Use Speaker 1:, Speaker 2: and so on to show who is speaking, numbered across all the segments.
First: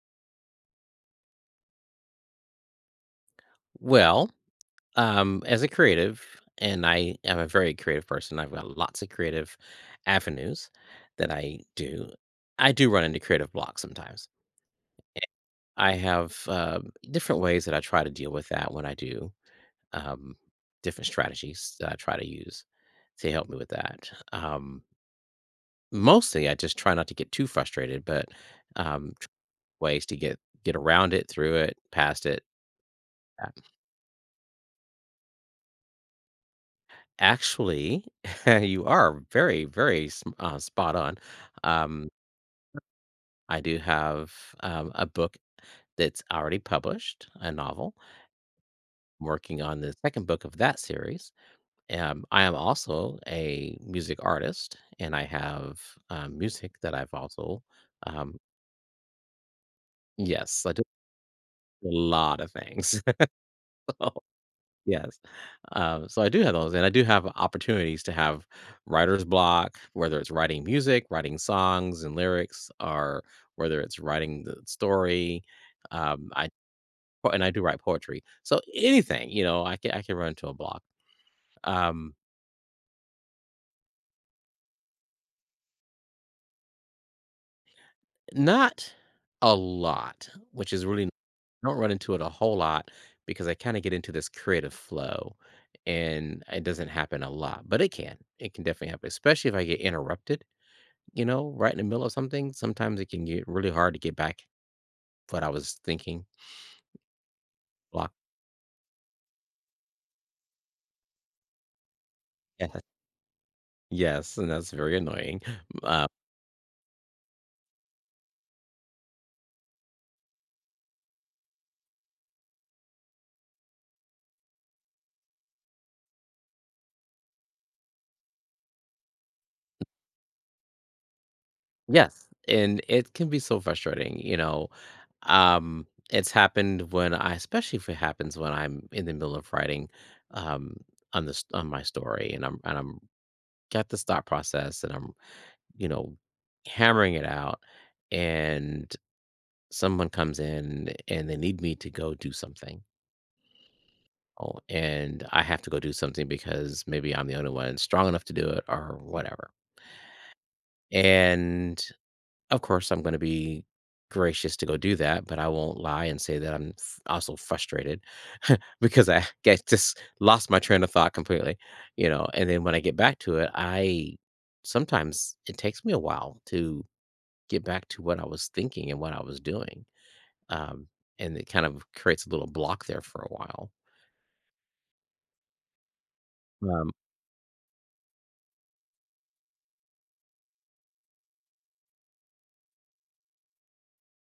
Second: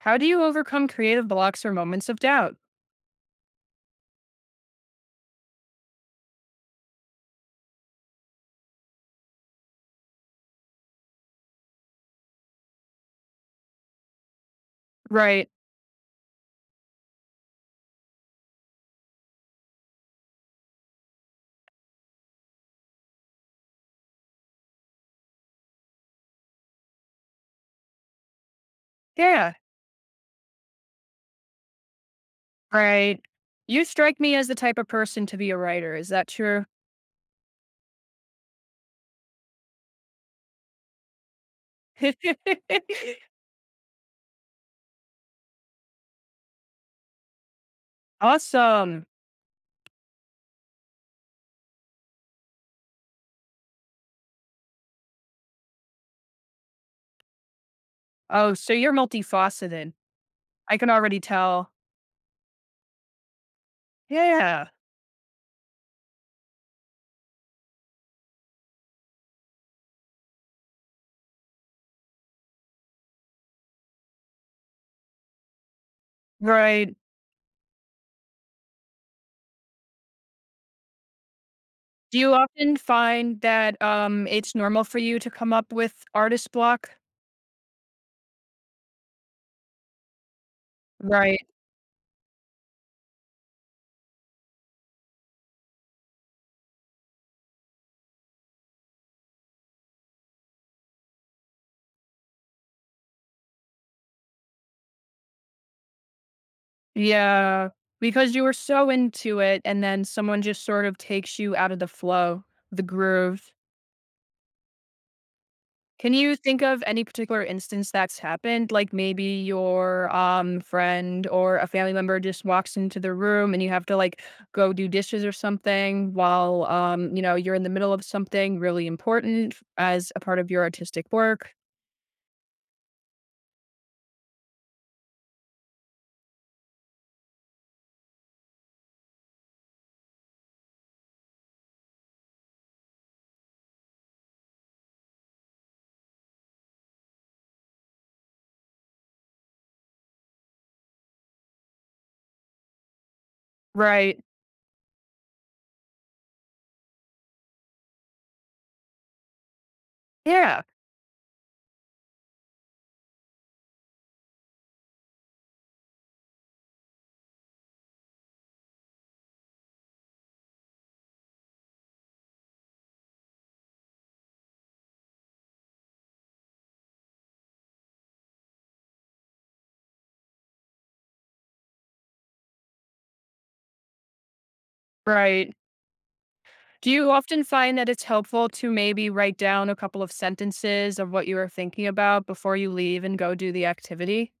Speaker 1: How do you overcome creative blocks or moments of doubt?
Speaker 2: Well, as a creative, and I am a very creative person, I've got lots of creative avenues that I do. I do run into creative blocks sometimes.
Speaker 1: Right.
Speaker 2: I have different ways that I try to deal with that when I do, um, different strategies that I try to use to help me with that. Mostly, I just try not to get too frustrated, but um, tr-
Speaker 1: Yeah.
Speaker 2: ways to get around it, through it, past it.
Speaker 1: Right. You strike me as the type of person to be a writer. Is that true?
Speaker 2: Actually, you are very, very sm spot on. Um, I do have, a book that's already published, a novel.
Speaker 1: Awesome.
Speaker 2: I'm working on the 2nd book of that series. I am also a music artist, and I have, music that I've also, um
Speaker 1: Oh, so you're multifaceted.
Speaker 2: yes, I
Speaker 1: I
Speaker 2: do
Speaker 1: can already tell.
Speaker 2: a lot of things.
Speaker 1: Yeah.
Speaker 2: Yes. So I do have those, and I do have opportunities to have writer's block, whether it's writing music, writing songs and lyrics, or whether it's writing the story. Um, I
Speaker 1: Right.
Speaker 2: and I do write poetry, so anything, I can run into a block. Um,
Speaker 1: Do you often find that, it's normal for you to come up with artist block?
Speaker 2: Not a lot, which is really. I
Speaker 1: Right.
Speaker 2: don't run into it a whole lot because I kind of get into this creative flow, and it doesn't happen a lot, but it can. It can definitely happen, especially if I get interrupted, right in the middle of something. Sometimes it can get really hard to get back what I was thinking.
Speaker 1: Yeah.
Speaker 2: Block.
Speaker 1: Because you were so into it and then someone just sort of takes you out of the flow,
Speaker 2: Yes.
Speaker 1: the groove.
Speaker 2: Yes, and that's very annoying. Uh,
Speaker 1: Can you think of any particular instance that's happened? Like maybe your friend or a family member just walks into the room and you have to like go do dishes or something while you're in the middle of something really important as a part of your artistic work.
Speaker 2: yes, and it can be so frustrating, you know. It's happened when especially if it happens when I'm in the middle of writing, um, on this on my story, and I'm got this thought process, and I'm you know hammering it out, and someone comes in and they need me to go do something.
Speaker 1: Right.
Speaker 2: Oh, and I have to go do something because maybe I'm the only one strong enough to do it or whatever.
Speaker 1: Yeah.
Speaker 2: And of course, I'm going to be gracious to go do that, but I won't lie and say that I'm also frustrated because I get just lost my train of thought completely, you know. And then when I get back to it, I sometimes it takes me a while to get back to what I was thinking and what I was doing. Um, and it kind of creates a little block there for a while.
Speaker 1: Right.
Speaker 2: Um,
Speaker 1: Do you often find that it's helpful to maybe write down a couple of sentences of what you are thinking about before you leave and go do the activity?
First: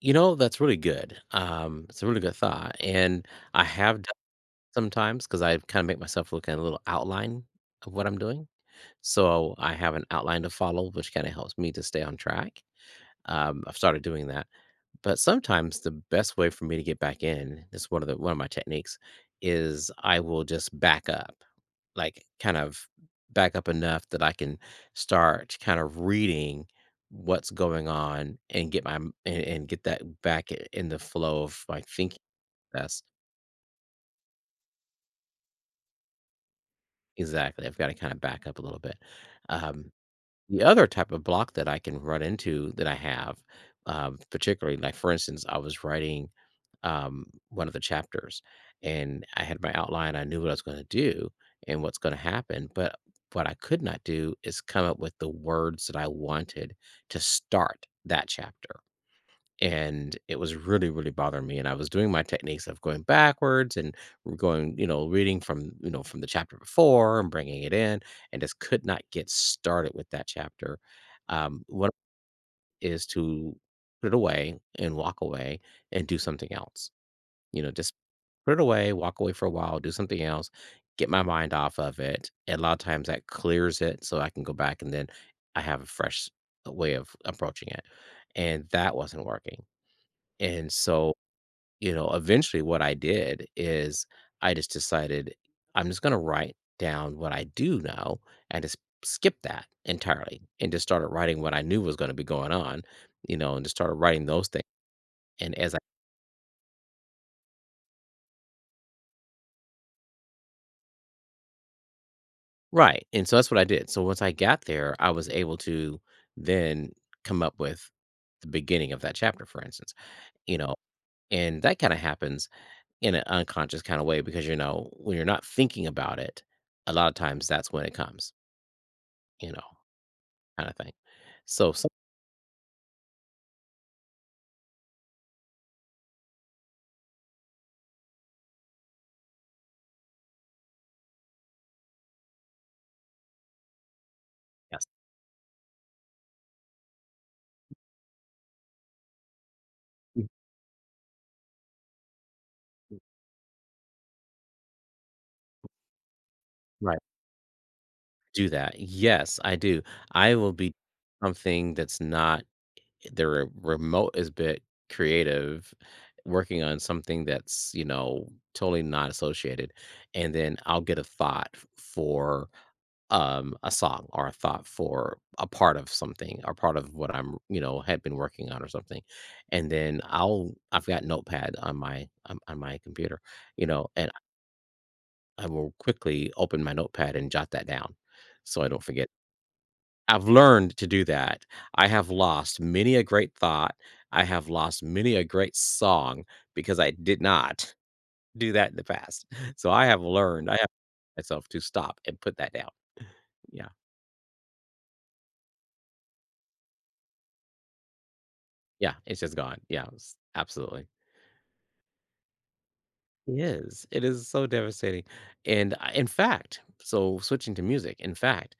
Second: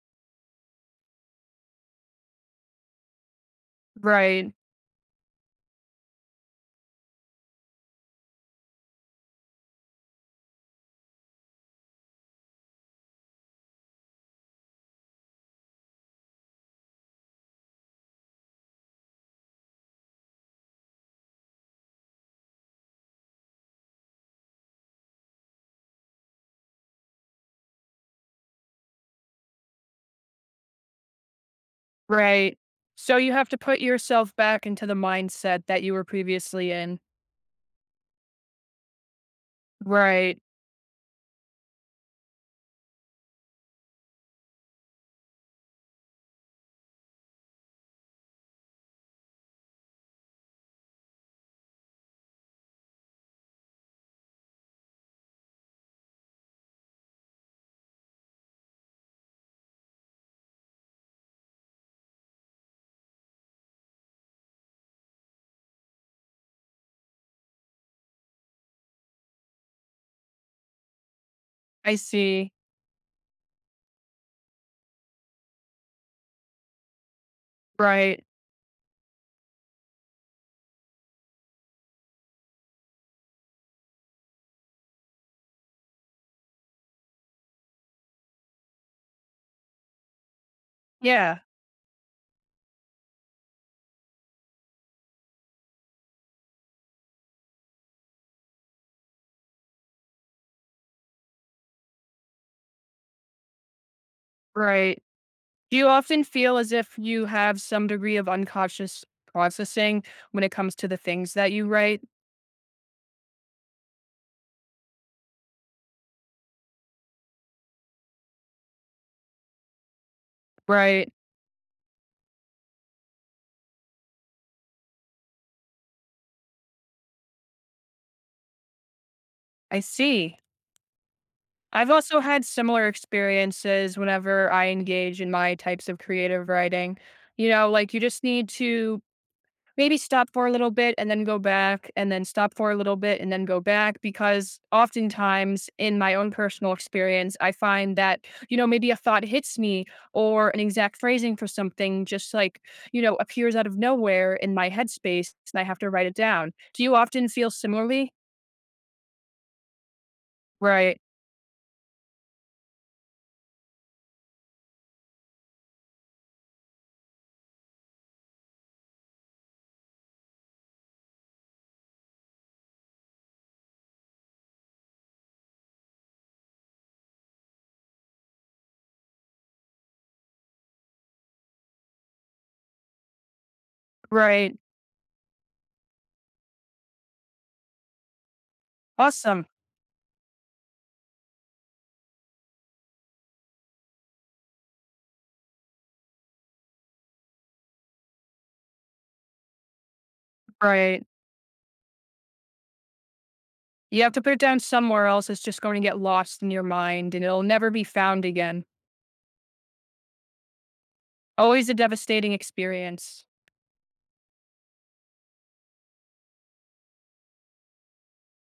Speaker 2: You know, that's really good. It's a really good thought, and I have done
Speaker 1: Right.
Speaker 2: it sometimes 'cause I kinda make myself look at a little outline of what I'm doing. So, I have an outline to follow, which kinda helps me to stay on track. I've started doing that, but sometimes the best way for me to get back in is one of my techniques is I will just back up, like, kind of back up enough that I can start kind of reading what's going on and get my m and get that back I in the flow of my thinking.
Speaker 1: Right.
Speaker 2: That's
Speaker 1: So you have to put yourself back into the mindset that you were previously in.
Speaker 2: Exactly. I've gotta kinda back up a little bit. Um,
Speaker 1: Right.
Speaker 2: The other type of block that I can run into that I have, particularly, like, for instance, I was writing, one of the chapters, and I had my outline, I knew what I was gonna do and what's gonna happen, but what I could not do is come up with the words that I wanted to start that chapter, and it was really, really bothering me, and I was doing my techniques of going backwards and going, reading from, from the chapter before, and bringing it in, and just could not get started with that chapter. What
Speaker 1: I see.
Speaker 2: is to put it away and walk away and do something else, you know, just
Speaker 1: Right.
Speaker 2: put it away, walk away for a while, do something else, get my mind off of it, and a lot of times that clears it so I can go back, and then I have a fresh way of approaching it. And that wasn't working, and so,
Speaker 1: Yeah.
Speaker 2: you know, eventually what I did is I just decided I'm just going to write down what I do know and just skip that entirely and just started writing what I knew was going to be going on, you know, and just started writing those things.
Speaker 1: Right.
Speaker 2: And as
Speaker 1: Do
Speaker 2: I,
Speaker 1: you often feel as if you have some degree of unconscious processing when it comes to the things that you write?
Speaker 2: right. And so that's what I did. So once I got there, I was able to then come up with the beginning of that chapter, for instance, you know,
Speaker 1: Right.
Speaker 2: and that kind of happens in an unconscious kind of way because, you know, when you're not thinking about it, a lot of times that's when it comes, you know.
Speaker 1: I see.
Speaker 2: Kinda thing. So,
Speaker 1: I've also had similar experiences whenever I engage in my types of creative writing. You know, like you just need to maybe stop for a little bit and then go back and then stop for a little bit and then go back, because
Speaker 2: yes.
Speaker 1: oftentimes in my own personal experience, I find that, maybe a thought hits me
Speaker 2: Mm,
Speaker 1: or an exact phrasing for something just like, appears out of nowhere in my headspace, and I have to write it down. Do you
Speaker 2: right.
Speaker 1: often feel similarly?
Speaker 2: Do that. Yes, I do. I will be
Speaker 1: Right.
Speaker 2: something that's not the re remote is bit creative, working on something that's, you know, totally not associated, and then I'll get a thought f for, a song or a thought for a part of something or part of what I'm, you know, had been working on or something, and then I've got Notepad on my computer, you know, and
Speaker 1: Right.
Speaker 2: I will quickly open my notepad and jot that down so I don't forget.
Speaker 1: Awesome.
Speaker 2: I've learned to do that. I have lost many a great thought. I have lost many a great song because I did not do that in the past. So I have learned, I have
Speaker 1: Right.
Speaker 2: myself to stop and put that down. Yeah.
Speaker 1: You have to put it down somewhere else. It's just going to get lost in your mind, and it'll never be found again.
Speaker 2: Yeah. It's just gone. Yeah. Absolutely.
Speaker 1: Always a devastating experience.
Speaker 2: It is. It is so devastating. And I in fact, so switching to music, in fact,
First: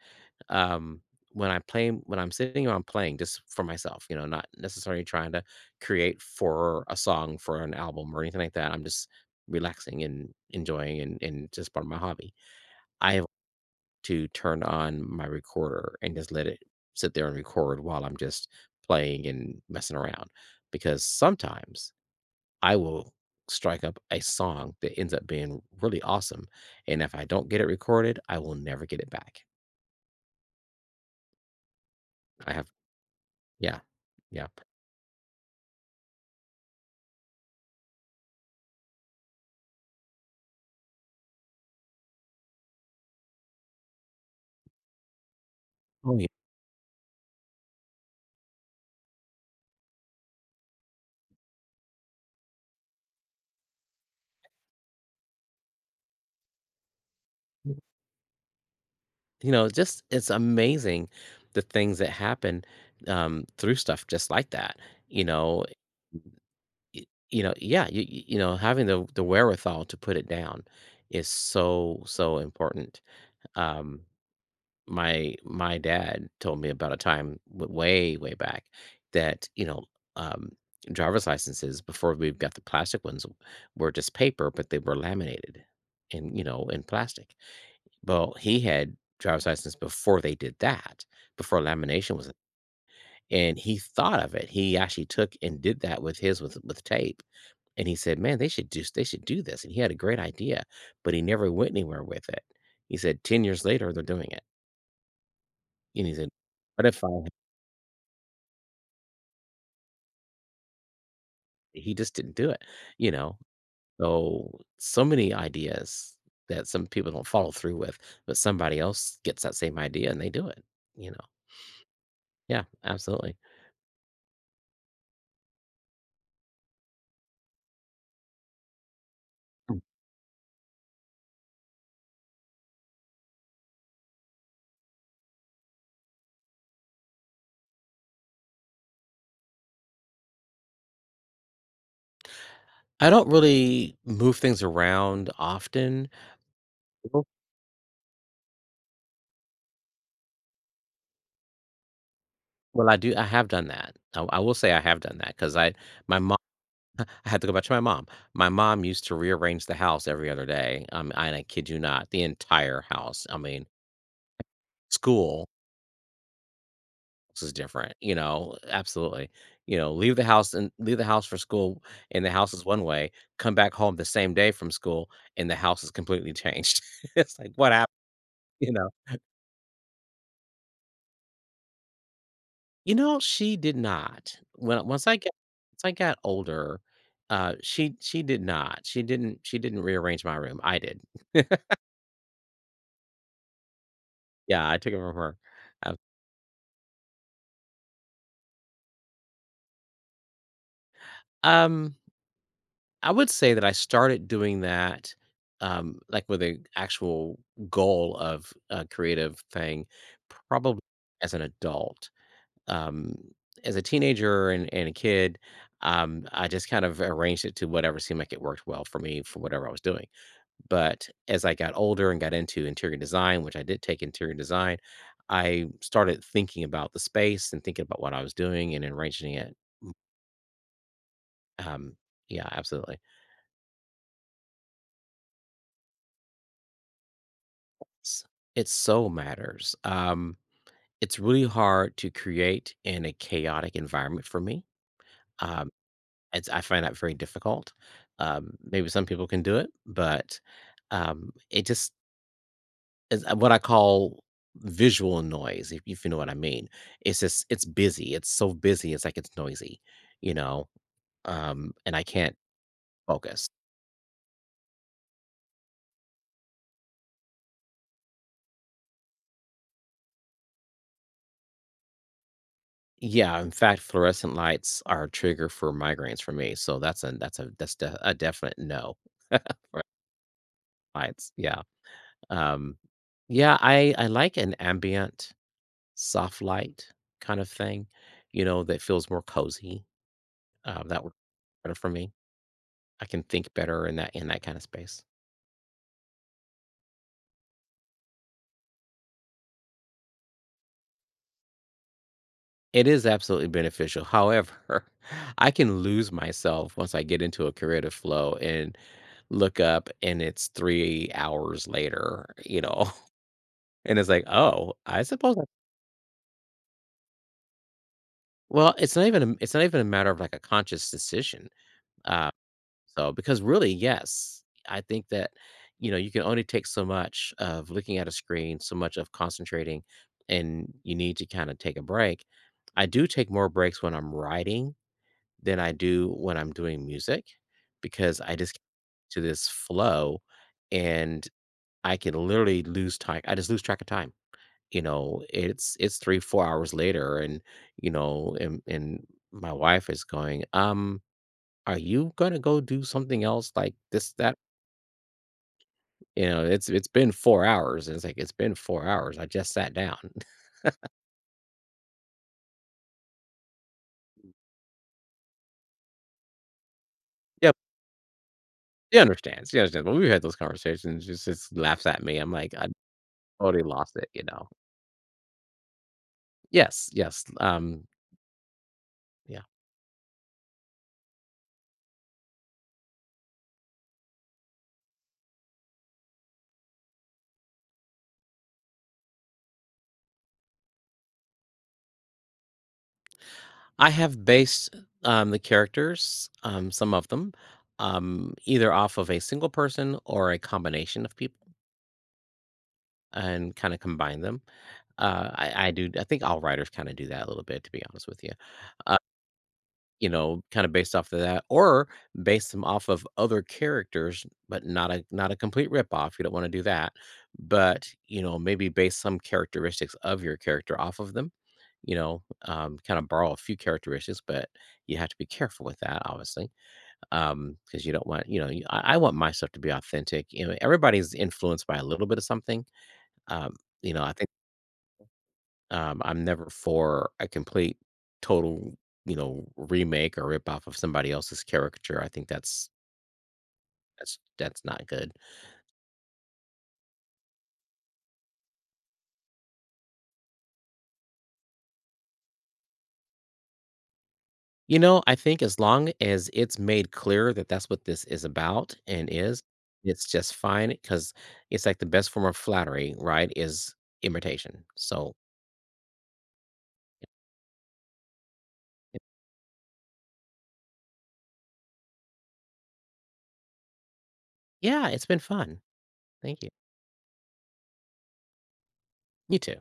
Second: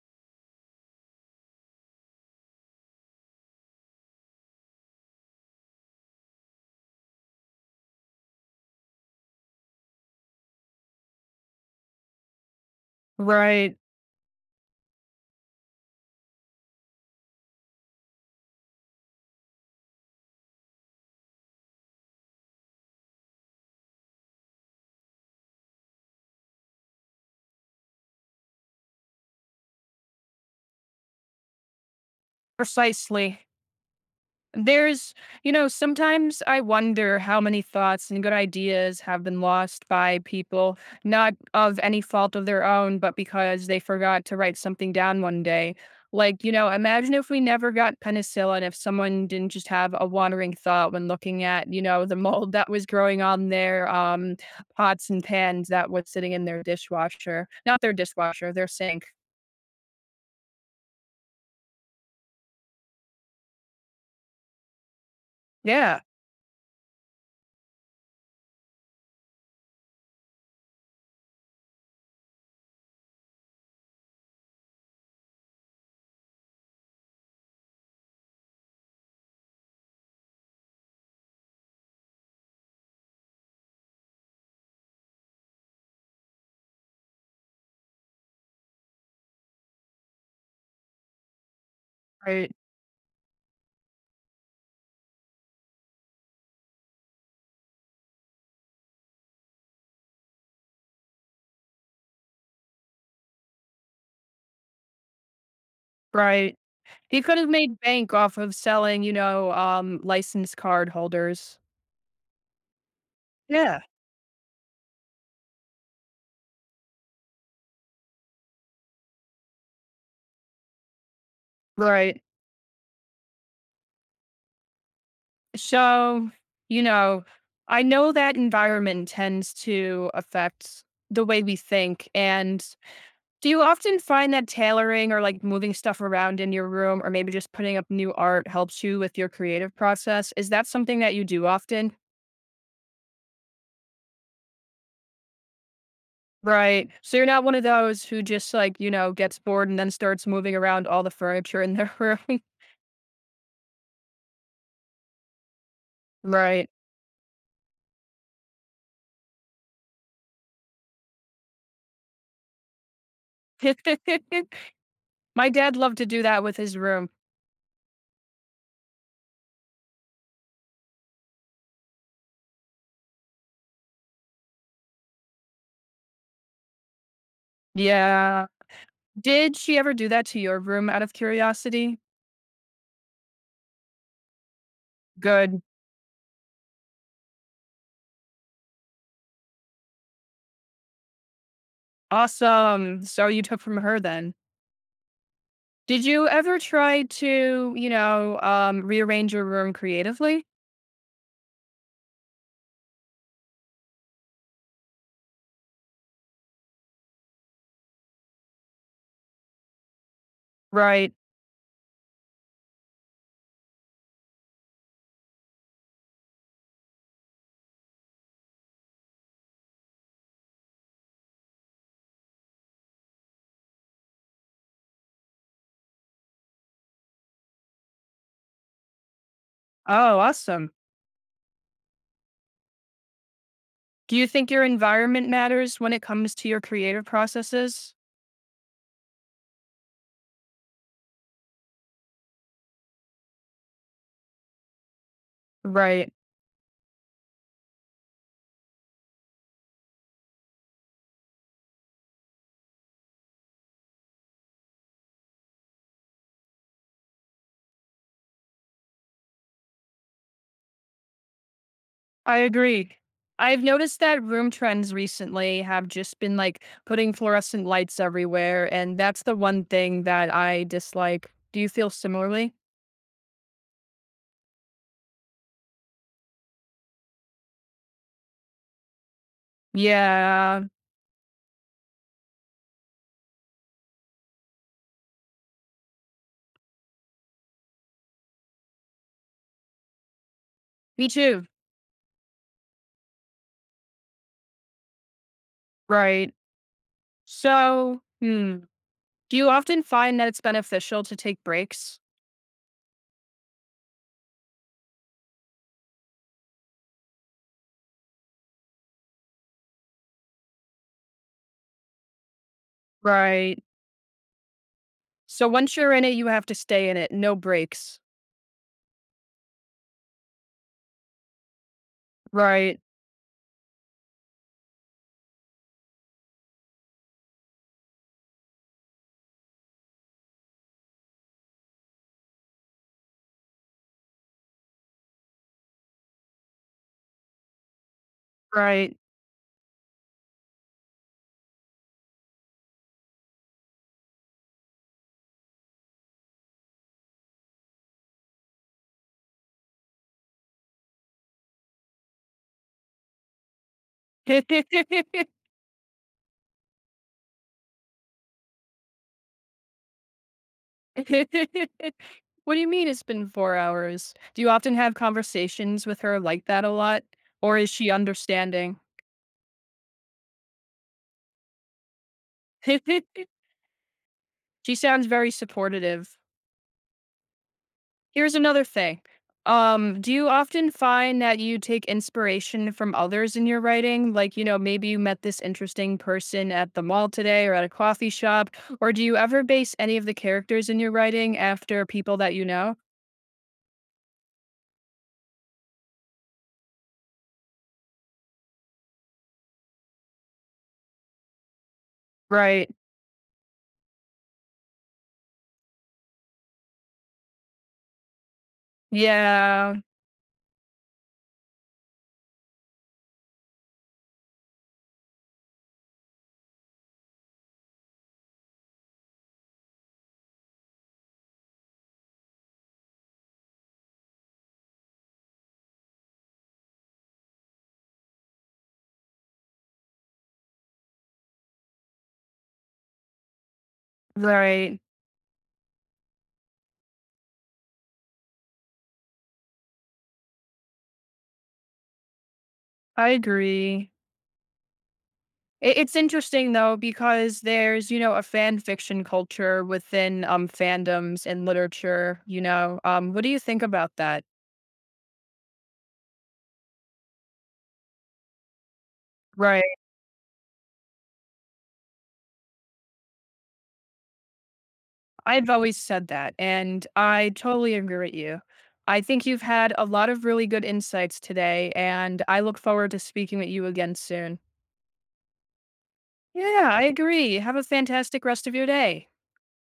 Speaker 2: um, when I play, when I'm sitting around playing just for myself, you know, not necessarily trying to create for a song for an album or anything like that. I'm just relaxing and enjoying, and just part of my hobby. I have
Speaker 1: Right.
Speaker 2: to turn on my recorder and just let it sit there and record while I'm just playing and messing around because sometimes I will strike up a song that ends up being really awesome, and if I don't get it recorded, I will never get it back. I have
Speaker 1: Precisely.
Speaker 2: Yeah, yeah.
Speaker 1: There's, sometimes I wonder how many thoughts and good ideas have been lost by people, not of any fault of their own, but because they forgot to write something down one day.
Speaker 2: Oh, yeah.
Speaker 1: Like, imagine if we never got penicillin, if someone didn't just have a wandering thought when looking at, the mold that was growing on their pots and pans that was sitting in their dishwasher, not their dishwasher, their sink.
Speaker 2: You know, just it's amazing the things that happen, through stuff just like that, you know?
Speaker 1: Yeah.
Speaker 2: Y yeah, you know, having the wherewithal to put it down is so, so important. um my dad told me about a time w way, way back that, you know, um, driver's licenses before we got the plastic ones were just paper, but they were laminated and, you know, in plastic. Well, he had driver's license before they did that, before lamination was.
Speaker 1: Right.
Speaker 2: And he thought of it. He actually took and did that with his with tape, and he said, "Man, they should do this," and he had a great idea, but he never went anywhere with it. He said, "10 years later, they're doing it," and he said,
Speaker 1: Right.
Speaker 2: "What if I."
Speaker 1: He could have made bank off of selling, license card holders.
Speaker 2: He just didn't do it, you know?
Speaker 1: Yeah.
Speaker 2: So, so many ideas that some people don't follow through with, but somebody else gets that same idea and they do it, you know?
Speaker 1: Right.
Speaker 2: Yeah, absolutely.
Speaker 1: So, you know, I know that environment tends
Speaker 2: Mm.
Speaker 1: to affect the way we think. And do you often find that tailoring or like moving stuff around in your room or maybe just putting up new art helps you with your creative process? Is that something that you do often?
Speaker 2: I don't really move things around often.
Speaker 1: Right. So
Speaker 2: Well,
Speaker 1: you're not one of those who just like, gets bored and then starts moving around all the furniture in their room.
Speaker 2: well, I do. I have done that. I will say I have done that because I. My mom.
Speaker 1: Right.
Speaker 2: I had to go back to my mom. My mom used to rearrange the house every other day, and I kid you not, the entire house. I mean, school
Speaker 1: My dad loved to do that with his room.
Speaker 2: is different, you know, absolutely. You know, leave the house and leave the house for school, and the house is one way, come back home the same day from school and the house is completely changed. It's like, what happened,
Speaker 1: Yeah.
Speaker 2: you know?
Speaker 1: Did she ever do that to your room out of curiosity?
Speaker 2: You know, she did not. When Once I got.
Speaker 1: Good.
Speaker 2: Once I got older, she did not. She didn't rearrange my room. I did.
Speaker 1: Awesome. So you took from her then.
Speaker 2: Yeah, I took it from her.
Speaker 1: Did you ever try to, rearrange your room creatively?
Speaker 2: Um, I would say that I started doing that, like, with a actual goal of a creative thing, probably
Speaker 1: Right.
Speaker 2: as an adult. Um, as a teenager and a kid, I just kind of arranged it to whatever seemed like it worked well for me for whatever I was doing. But as I got older and got into interior design, which I did take interior design, I started thinking about the space and thinking about what I was doing and arranging it.
Speaker 1: Oh, awesome.
Speaker 2: Um, yeah, absolutely.
Speaker 1: Do you think your environment matters when it comes to your creative processes?
Speaker 2: S- It so matters. It's really hard to create in a chaotic environment for me. Um,
Speaker 1: Right.
Speaker 2: I find that very difficult. Maybe some people can do it, but it just is what I call visual noise, if you know what I mean. It's just it's busy. It's so busy. It's like it's noisy, you know, and I can't
Speaker 1: I agree.
Speaker 2: focus.
Speaker 1: I've noticed that room trends recently have just been like putting fluorescent lights everywhere, and that's the one thing that I dislike. Do you feel similarly?
Speaker 2: Yeah, in fact, fluorescent lights are a trigger for migraines for me. So that's a a definite no.
Speaker 1: Yeah,
Speaker 2: Lights, yeah, um, yeah, I like an ambient, soft light kind of thing, you know, that feels more cozy, that
Speaker 1: me
Speaker 2: works
Speaker 1: too.
Speaker 2: better for me. I can think better in that kind of space.
Speaker 1: Right. So, do you often find that it's beneficial to take breaks?
Speaker 2: It is absolutely beneficial, however, I can lose myself once I get into a creative flow and look up and it's 3 hours later, you know,
Speaker 1: Right.
Speaker 2: and it's like, "Oh, I suppose I."
Speaker 1: So once you're in it, you have to stay in it. No breaks.
Speaker 2: Well, it's not even a matter of, like, a conscious decision, uh
Speaker 1: Right.
Speaker 2: So, because really, yes, I think that, you know, you can only take so much of looking at a screen, so much of concentrating, and you need to kind of take a break. I do take more breaks when I'm writing than I do when I'm doing music because I just
Speaker 1: Right.
Speaker 2: to this flow. And I can literally lose time. I just lose track of time. You know, it's 3, 4 hours later, and you know, and my wife is going, are you gonna go do something else like this that, you know, it's been 4 hours, and it's like it's been 4 hours, I just sat down.
Speaker 1: What do you mean it's been 4 hours? Do you often have conversations with her like that a lot?
Speaker 2: Yeah,
Speaker 1: Or is she understanding?
Speaker 2: she understands. She understands. When we had those conversations, she just laughs at me, I'm like, I already lost it, you know.
Speaker 1: She sounds very supportive.
Speaker 2: Yes, yes.
Speaker 1: Here's another thing.
Speaker 2: Yeah,
Speaker 1: Do you often find that you take inspiration from others in your writing? Like, maybe you met this interesting person at the mall today or at a coffee shop, or do you ever base any of the characters in your writing after people that you know?
Speaker 2: I have based, the characters, some of them, either off of a single person or a combination of people
Speaker 1: Right.
Speaker 2: and kind of combine them. I do. I think all writers kind of do that a little bit, to be honest with you.
Speaker 1: Yeah.
Speaker 2: You know, kind of based off of that, or base them off of other characters, but not a complete rip off. You don't want to do that, but you know, maybe base some characteristics of your character off of them. You know, kind of borrow a few characteristics, but you have to be careful with that, obviously, because you don't want, you know. I want my stuff to be authentic. You know, everybody's influenced by a little bit of something. Um, you know, I think,
Speaker 1: Right.
Speaker 2: I'm never for a complete, total, you know, remake or rip off of somebody else's caricature. I think that's
Speaker 1: I agree.
Speaker 2: that's not good.
Speaker 1: It's interesting though, because there's a fan fiction culture within fandoms and literature. You know, what do you think about that?
Speaker 2: You know, I think as long as it's made clear that that's what this is about and is,
Speaker 1: Right.
Speaker 2: it's just fine because it's like the best form of flattery, right? Is imitation. So,
Speaker 1: I've always said that, and I totally agree with you. I think you've had a lot of really good insights today, and I look forward to speaking with you again soon.
Speaker 2: yeah, it's been fun. Thank you.
Speaker 1: Yeah, I agree. Have a fantastic rest of your day.
Speaker 2: You too.